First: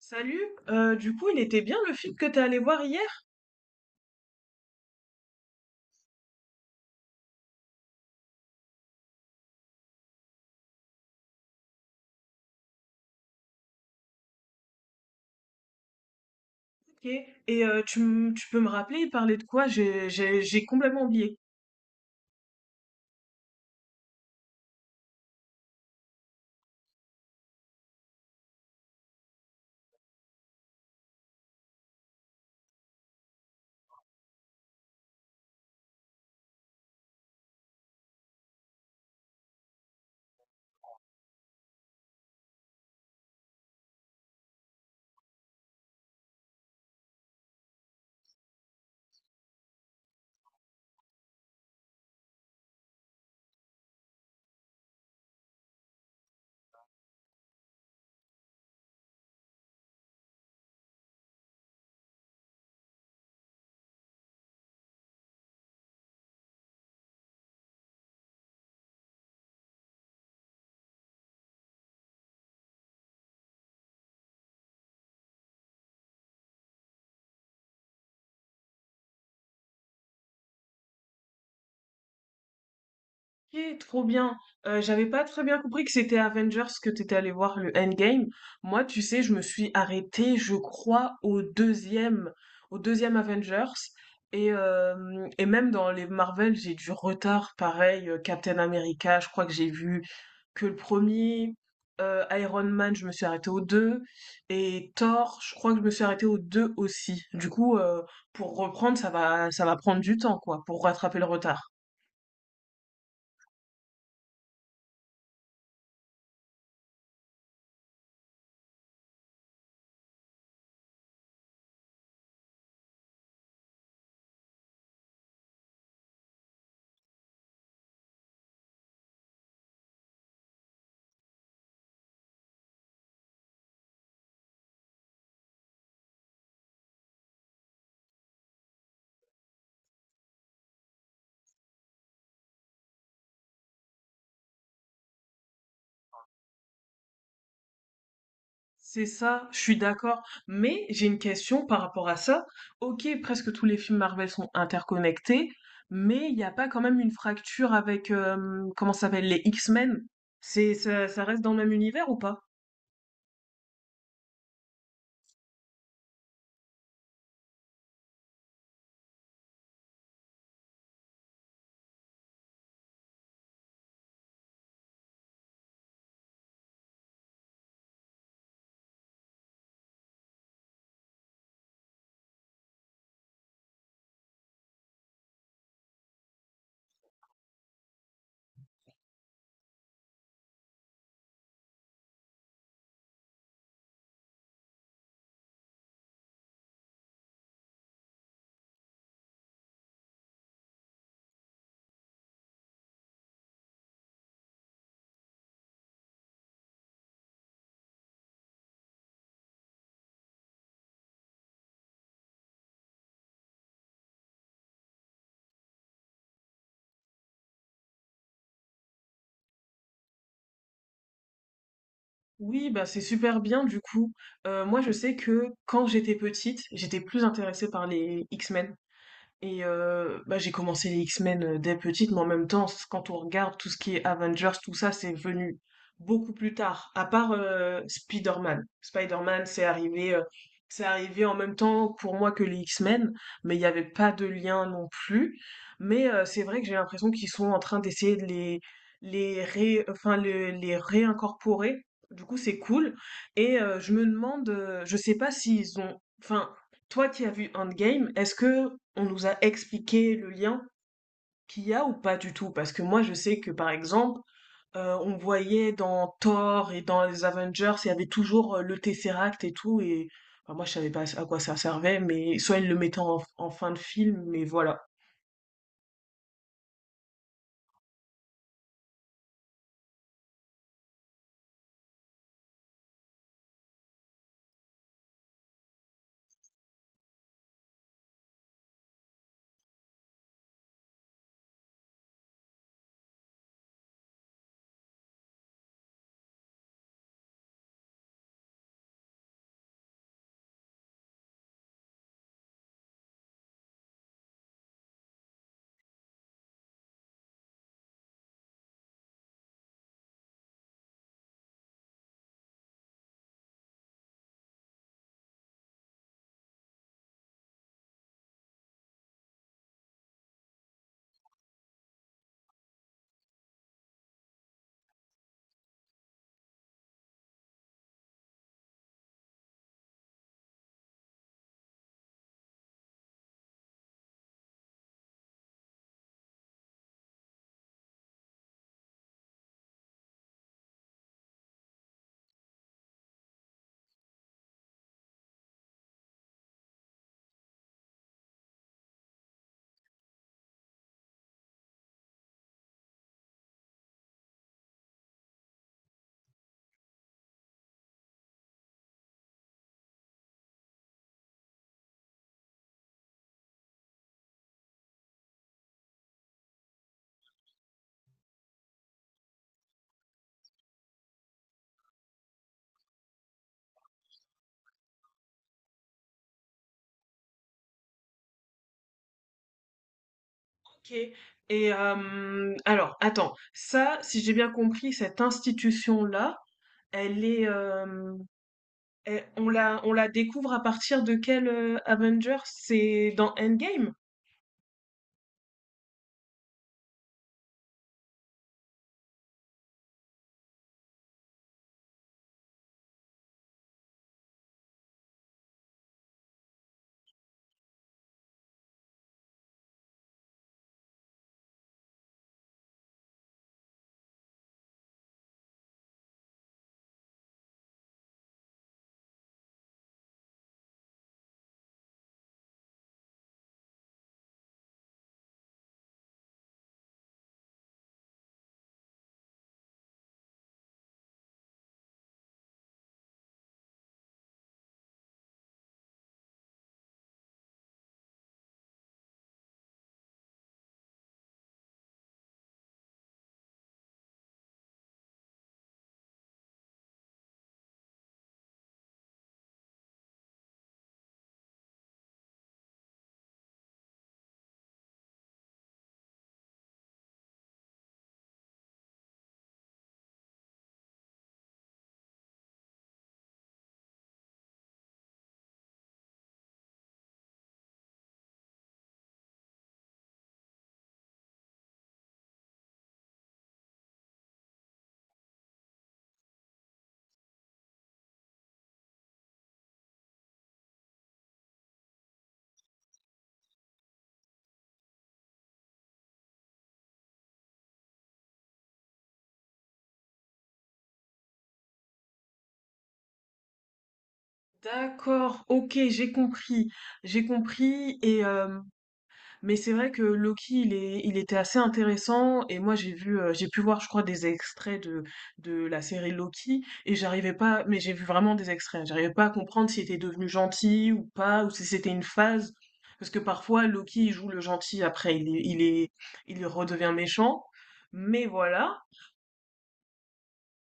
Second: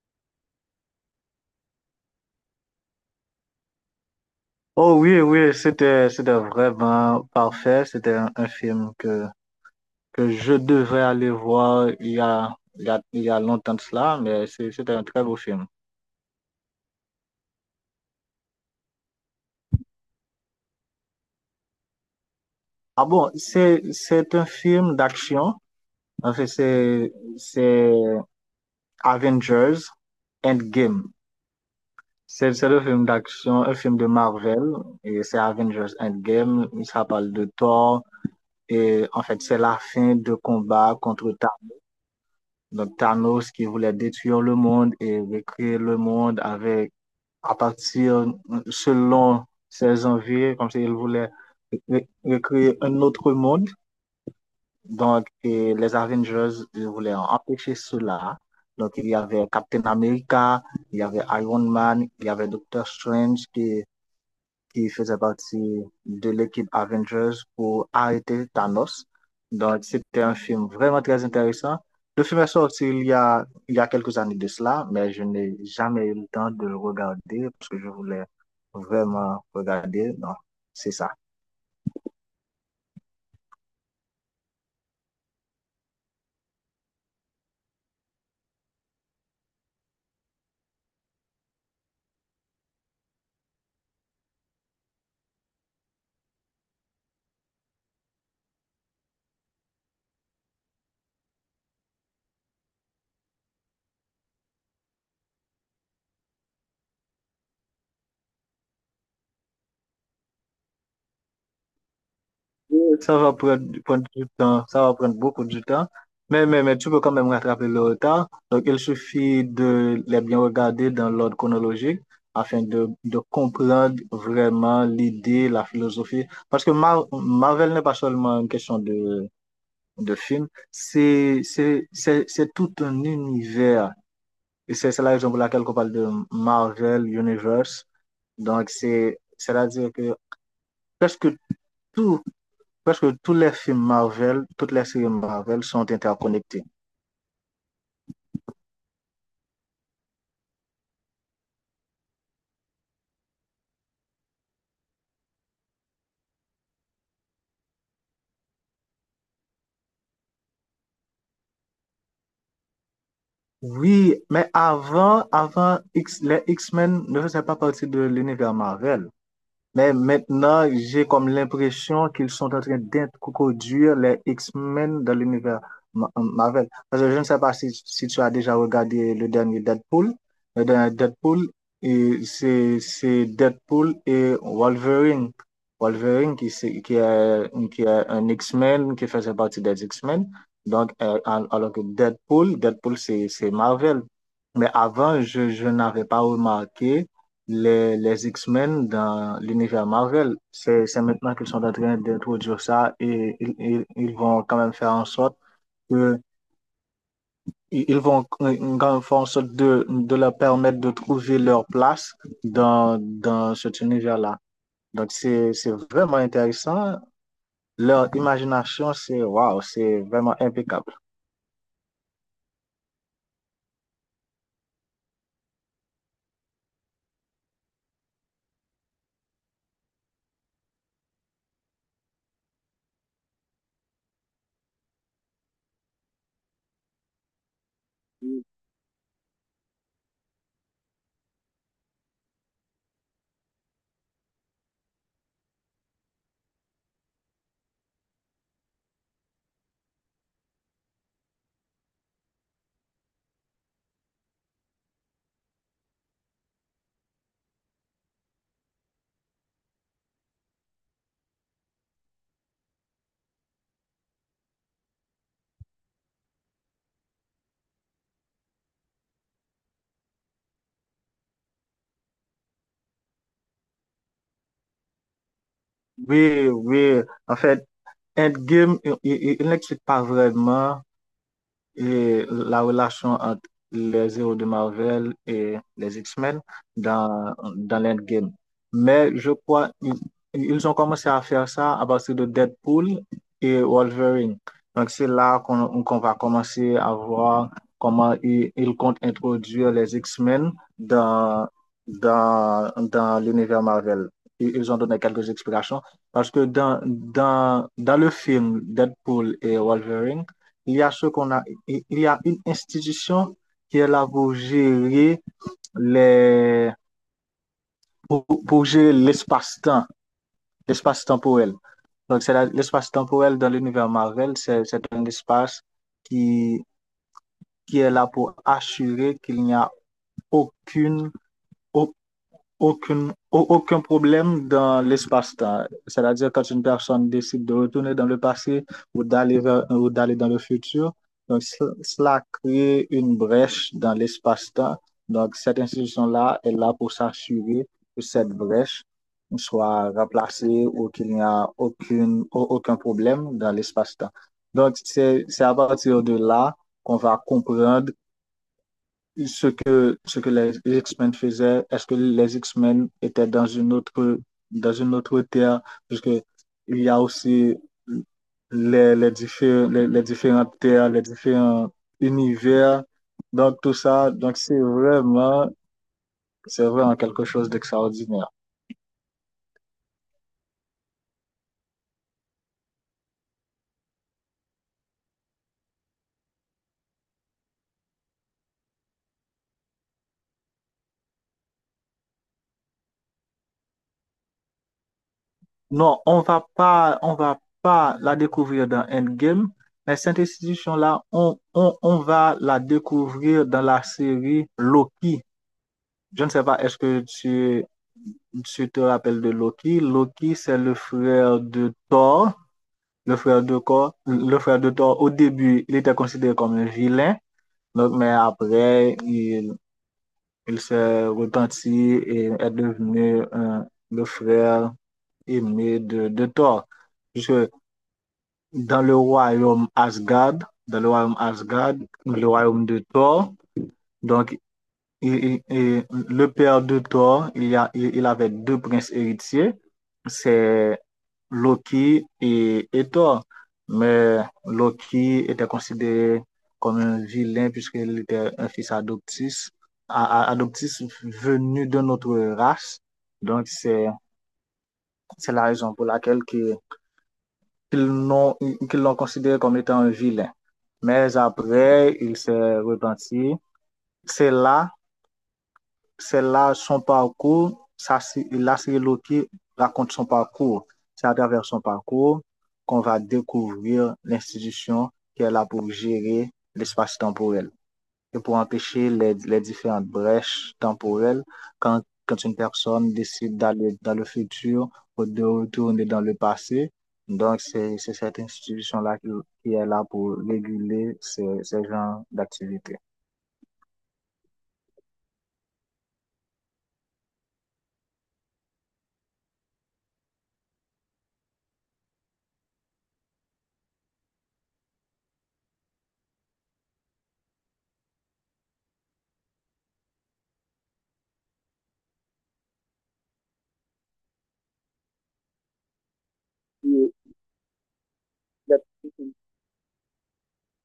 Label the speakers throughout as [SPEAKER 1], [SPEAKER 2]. [SPEAKER 1] Salut, du coup, il était bien le film que t'es allé voir hier?
[SPEAKER 2] Oh oui, oui, c'était vraiment parfait. C'était un film que je devrais aller voir il y a, il y a, il y a longtemps de cela, mais c'était un très beau film.
[SPEAKER 1] Ok. Et tu, tu peux me rappeler, il parlait de quoi? J'ai complètement oublié.
[SPEAKER 2] Ah bon, c'est un film d'action. En fait, c'est Avengers Endgame. C'est le film d'action, un film de Marvel, et c'est Avengers Endgame. Ça parle de Thor, et en fait, c'est la fin de combat contre Thanos. Donc Thanos qui voulait détruire le monde et recréer le monde avec, à partir, selon ses envies, comme s'il voulait recréer un autre monde. Donc et les Avengers ils voulaient empêcher cela. Donc il y avait Captain America, il y avait Iron Man, il y avait Doctor Strange qui faisait partie de l'équipe Avengers pour arrêter Thanos. Donc, c'était un film vraiment très intéressant. Le film est sorti il y a quelques années de cela, mais je n'ai jamais eu le temps de le regarder parce que je voulais vraiment regarder. Non, c'est ça.
[SPEAKER 1] Ok, trop bien. J'avais pas très bien compris que c'était Avengers que t'étais allé voir le Endgame. Moi, tu sais, je me suis arrêtée, je crois, au au deuxième Avengers. Et même dans les Marvel, j'ai du retard, pareil, Captain America, je crois que j'ai vu que le premier er Iron Man, je me suis arrêtée au 2 et Thor, je crois que je me suis arrêtée au 2 aussi. Du coup, pour reprendre, ça va prendre du temps, quoi, pour rattraper le retard.
[SPEAKER 2] Oui, ça va prendre du temps, ça va prendre beaucoup de temps, mais tu peux quand même rattraper le retard. Donc, il suffit de les bien regarder dans l'ordre chronologique afin de comprendre vraiment l'idée, la philosophie. Parce que Marvel n'est pas seulement une question de film, c'est tout un univers. Et c'est la raison pour laquelle on parle de Marvel Universe. Donc, c'est, c'est-à-dire que presque tout presque tous les films Marvel, toutes les séries Marvel sont interconnectées.
[SPEAKER 1] C'est ça, je suis d'accord, mais j'ai une question par rapport à ça. OK, presque tous les films Marvel sont interconnectés, mais il y a pas quand même une fracture avec, comment ça s'appelle? Les X-Men? C'est ça, ça reste dans le même univers ou pas?
[SPEAKER 2] Oui, mais les X-Men ne faisaient pas partie de l'univers Marvel. Mais maintenant, j'ai comme l'impression qu'ils sont en train d'introduire les X-Men dans l'univers Marvel. Parce que je ne sais pas si tu as déjà regardé le dernier Deadpool. Le dernier Deadpool, et c'est Deadpool et Wolverine. Wolverine qui est un X-Men, qui faisait partie des X-Men. Donc, alors que Deadpool, c'est Marvel. Mais avant, je n'avais pas remarqué les X-Men dans l'univers Marvel. C'est maintenant qu'ils sont en train d'introduire ça et ils vont quand même faire en sorte que ils ils vont quand même faire en sorte de leur permettre de trouver leur place dans cet univers-là. Donc, c'est vraiment intéressant. Leur imagination, c'est waouh, c'est vraiment impeccable.
[SPEAKER 1] Oui, bah c'est super bien du coup. Moi, je sais que quand j'étais petite, j'étais plus intéressée par les X-Men. Et bah, j'ai commencé les X-Men dès petite, mais en même temps, quand on regarde tout ce qui est Avengers, tout ça, c'est venu beaucoup plus tard. À part Spider-Man. Spider-Man, c'est arrivé en même temps pour moi que les X-Men, mais il n'y avait pas de lien non plus. Mais c'est vrai que j'ai l'impression qu'ils sont en train d'essayer de les, ré, enfin, le- les réincorporer. Du coup, c'est cool. Et je me demande, je sais pas s'ils ont, enfin, toi qui as vu Endgame, est-ce que on nous a expliqué le lien qu'il y a ou pas du tout? Parce que moi je sais que par exemple, on voyait dans Thor et dans les Avengers, il y avait toujours le Tesseract et tout, et enfin, moi je savais pas à quoi ça servait, mais soit ils le mettaient en fin de film, mais voilà.
[SPEAKER 2] Oui, oui. En fait, Endgame, il n'explique pas vraiment et la relation entre les héros de Marvel et les X-Men dans l'Endgame. Mais je crois ils ont commencé à faire ça à partir de Deadpool et Wolverine. Donc c'est là qu'on va commencer à voir comment ils comptent introduire les X-Men dans, dans l'univers Marvel. Ils ont donné quelques explications parce que dans le film Deadpool et Wolverine, il y a ce qu'on a, il y a une institution qui est là pour gérer les, pour gérer l'espace-temps, l'espace temporel. Donc, l'espace temporel dans l'univers Marvel, c'est un espace qui, qui est là pour assurer qu'il n'y a aucune, aucune, aucun problème dans l'espace-temps. C'est-à-dire, quand une personne décide de retourner dans le passé ou d'aller dans le futur, donc, cela crée une brèche dans l'espace-temps. Donc, cette institution-là est là pour s'assurer que cette brèche soit remplacée ou qu'il n'y a aucun problème dans l'espace-temps. Donc, c'est à partir de là qu'on va comprendre ce que les X-Men faisaient, est-ce que les X-Men étaient dans une autre terre, puisque il y a aussi les différentes terres, les différents univers. Donc, tout ça, donc c'est vraiment quelque chose d'extraordinaire.
[SPEAKER 1] Ok. Et alors, attends, ça, si j'ai bien compris, cette institution-là, elle est, on on la découvre à partir de quel Avengers? C'est dans Endgame?
[SPEAKER 2] Non, on va pas la découvrir dans Endgame, mais cette institution-là, on va la découvrir dans la série Loki. Je ne sais pas, est-ce que tu te rappelles de Loki? Loki, c'est le frère de Thor, le frère de Thor, le frère de Thor. Au début, il était considéré comme un vilain, donc, mais après, il s'est repenti et est devenu le frère aimé de Thor. Puisque dans le royaume Asgard, dans le royaume Asgard, le royaume de Thor. Donc, le père de Thor, il y a, il avait deux princes héritiers, c'est Loki et Thor. Mais Loki était considéré comme un vilain puisqu'il était un fils adoptif, adoptif venu de notre race. Donc, c'est la raison pour laquelle que qu'ils l'ont qu'ils l'ont considéré comme étant un vilain. Mais après, il s'est repenti. C'est là, c'est là son parcours. C'est qui raconte son parcours. C'est à travers son parcours qu'on va découvrir l'institution qui est là pour gérer l'espace temporel et pour empêcher les différentes brèches temporelles quand une personne décide d'aller dans le futur ou de retourner dans le passé. Donc, c'est cette institution-là qui est là pour réguler ces genres d'activités.
[SPEAKER 1] D'accord, ok, j'ai compris. Et mais c'est vrai que Loki, il était assez intéressant. Et moi, j'ai vu, j'ai pu voir, je crois, des extraits de la série Loki. Et j'arrivais pas, mais j'ai vu vraiment des extraits. J'arrivais pas à comprendre s'il était devenu gentil ou pas, ou si c'était une phase. Parce que parfois, Loki, il joue le gentil, après, il redevient méchant. Mais voilà.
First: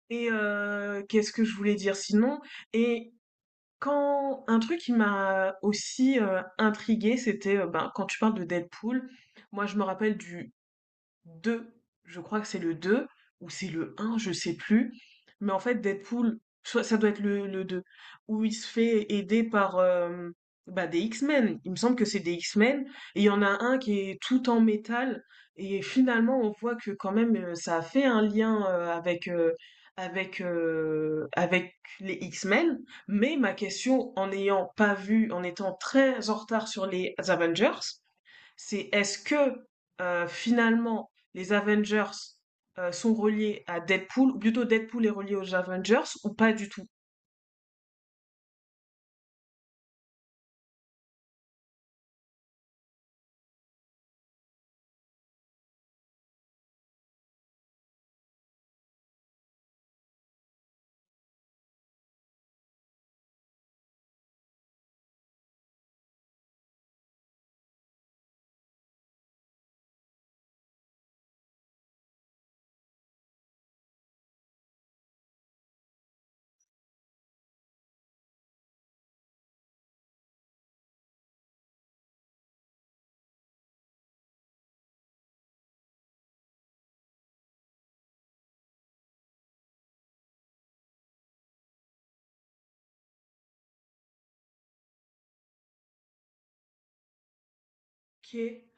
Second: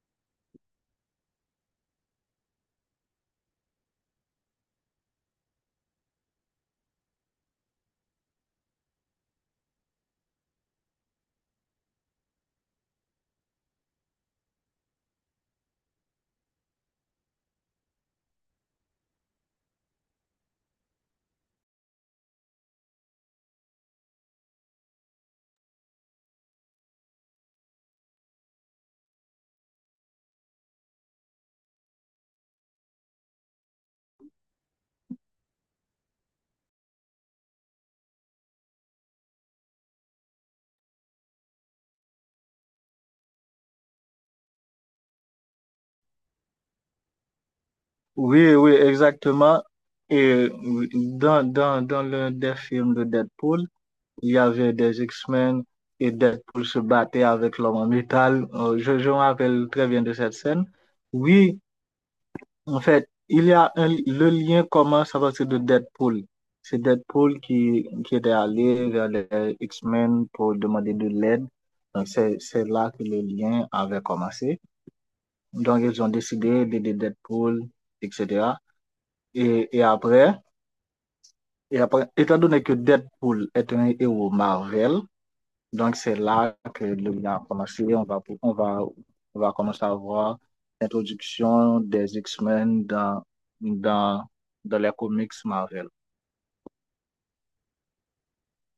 [SPEAKER 1] Et qu'est-ce que je voulais dire sinon? Et quand un truc qui m'a aussi, intriguée, c'était, ben, quand tu parles de Deadpool, moi je me rappelle du 2, je crois que c'est le 2 ou c'est le un, je sais plus. Mais en fait, Deadpool, soit ça doit être le 2 où il se fait aider par bah, des X-Men. Il me semble que c'est des X-Men. Et il y en a un qui est tout en métal. Et finalement, on voit que quand même, ça a fait un lien avec les X-Men. Mais ma question, en n'ayant pas vu, en étant très en retard sur les Avengers, c'est est-ce que finalement les Avengers sont reliés à Deadpool, ou plutôt Deadpool est relié aux Avengers, ou pas du tout.
[SPEAKER 2] Oui, oui, exactement. Et dans l'un des films de Deadpool, il y avait des X-Men et Deadpool se battait avec l'homme en métal. Je me rappelle très bien de cette scène. Oui, en fait, il y a un, le lien commence à partir de Deadpool. C'est Deadpool qui était allé vers les X-Men pour demander de l'aide. Donc, c'est là que le lien avait commencé. Donc, ils ont décidé d'aider Deadpool, etc. Et, et après, et après, étant donné que Deadpool est un héros Marvel, donc, c'est là que le bilan a commencé. On va commencer à voir l'introduction des X-Men dans, dans les comics Marvel.
[SPEAKER 1] Ok.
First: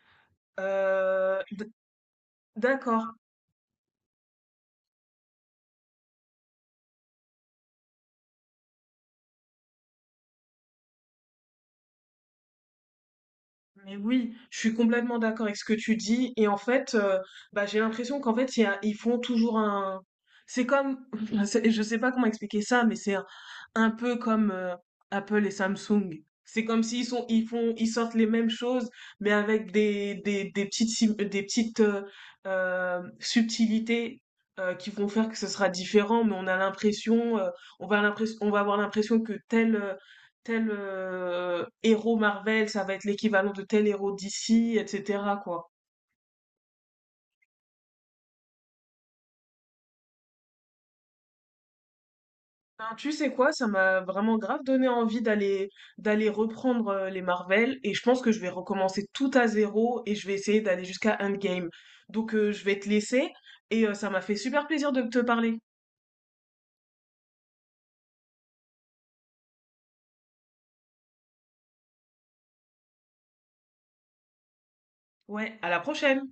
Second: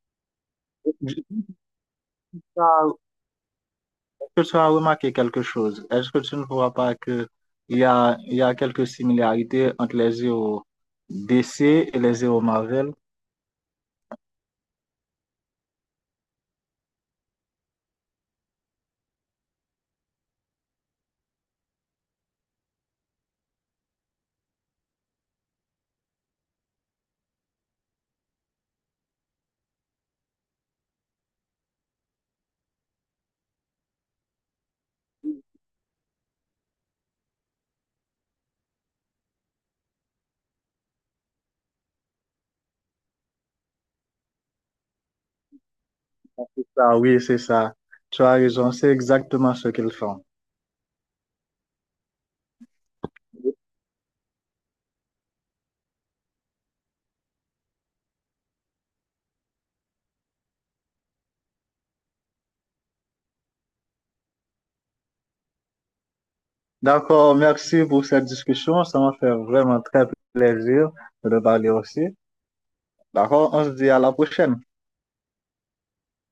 [SPEAKER 1] Euh, d- d'accord.
[SPEAKER 2] Est-ce que tu as remarqué quelque chose? Est-ce que tu ne vois pas que il y a quelques similarités entre les héros DC et les héros Marvel?
[SPEAKER 1] Mais oui, je suis complètement d'accord avec ce que tu dis. Et en fait, bah, j'ai l'impression qu'en fait, ils font toujours un... C'est comme... Je sais pas comment expliquer ça, mais c'est un peu comme Apple et Samsung. C'est comme s'ils sont, ils font, ils sortent les mêmes choses, mais avec des petites, des petites subtilités qui vont faire que ce sera différent. Mais on a l'impression, on va on va avoir l'impression que tel héros Marvel, ça va être l'équivalent de tel héros DC, etc. quoi.
[SPEAKER 2] Ah oui, c'est ça. Tu as raison, c'est exactement ce qu'ils font.
[SPEAKER 1] Ben, tu sais quoi, ça m'a vraiment grave donné envie d'aller reprendre les Marvel et je pense que je vais recommencer tout à zéro et je vais essayer d'aller jusqu'à Endgame. Donc je vais te laisser et ça m'a fait super plaisir de te parler.
[SPEAKER 2] D'accord, merci pour cette discussion. Ça m'a fait vraiment très plaisir de parler aussi. D'accord, on se dit à la prochaine.
[SPEAKER 1] Ouais, à la prochaine!